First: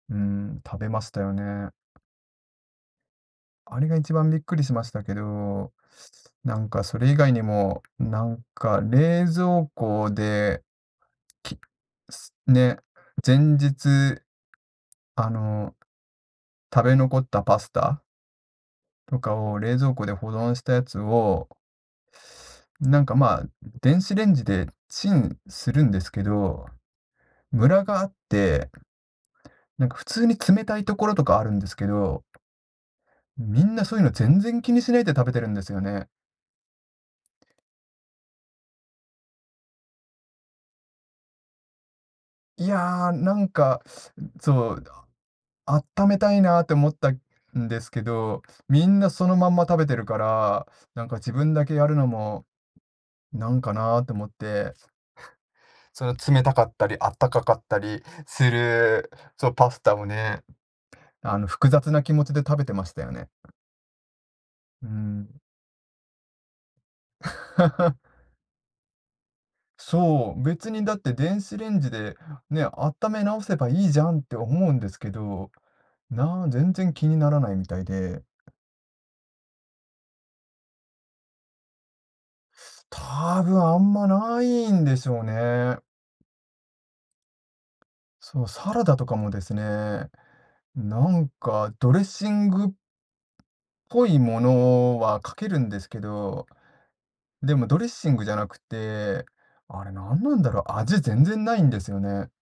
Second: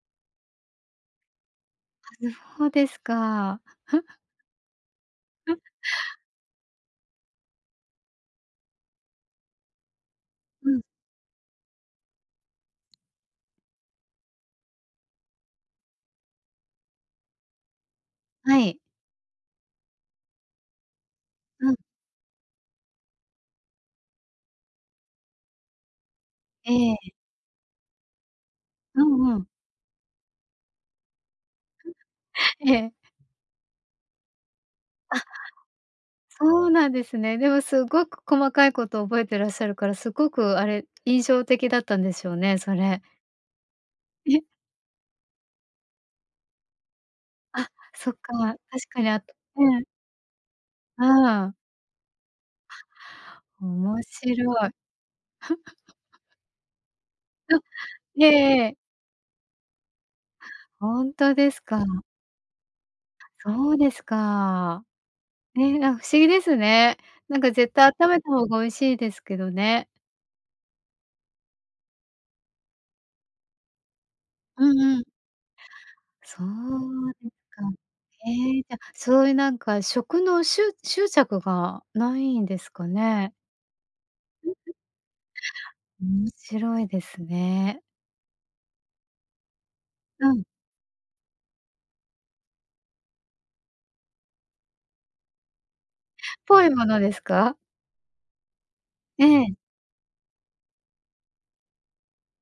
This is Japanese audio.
うーん、食べましたよね。はる、ほですか。あれが一 番びっくりしましたけ ど、なんかそれ以外にも、なんか冷蔵庫で、うん。きすね、前日、あの、食べ残ったパスタはい。とかを、冷蔵庫で保存したやつをうん。なんか、まあ、電子レンジでチンするんですけど、ええ、え。ムラがあって、うんうん。なんか、普通に冷たいところとかあるんですけど、ええ。みんなそういうの全然気にしないであ。食べてるんですよね。そうなんですね。でも、すっごく細かいこと覚えてらっしゃるから、すごく、あれ、印象的だったんでしょうね、いそれ。や、なんか、ん、そう、だあっためたいなって思ったんあ、ですけそっど、か。み確んかなにあそのまんまえ食え。べてるから、なうーんか自分ん。だけやるのもなんか面なって思っ白い。て。その、冷たかったりあったかかうったりん、ええすええ。るそう、パスタをね、ほんとあの、です複か。雑な気持ちで食べてましたよね。そうですか。うーん。ええ、あ、不思議ですね。なんか、絶対あっ ためた方が美味しいですけどね。そう、別にだって電子レンジで、ね、あっため直せばいいじゃんって思ううんんでうすん。けど、そな全然気うにでなすらないか。みたいで。へえ、じゃ、そういう、なんか、食の、しゅ執着がないんですかね？多分、あんま、ない んでしょうね。面白いですね。そう、サラダとかもですね、うん。なんか、ドレッシングっぽいものはかけるんですけど、ぽいものですでか？もドレッシングじゃなくえて、え。あれ、なんなんだろう。味、全然ないんですよね。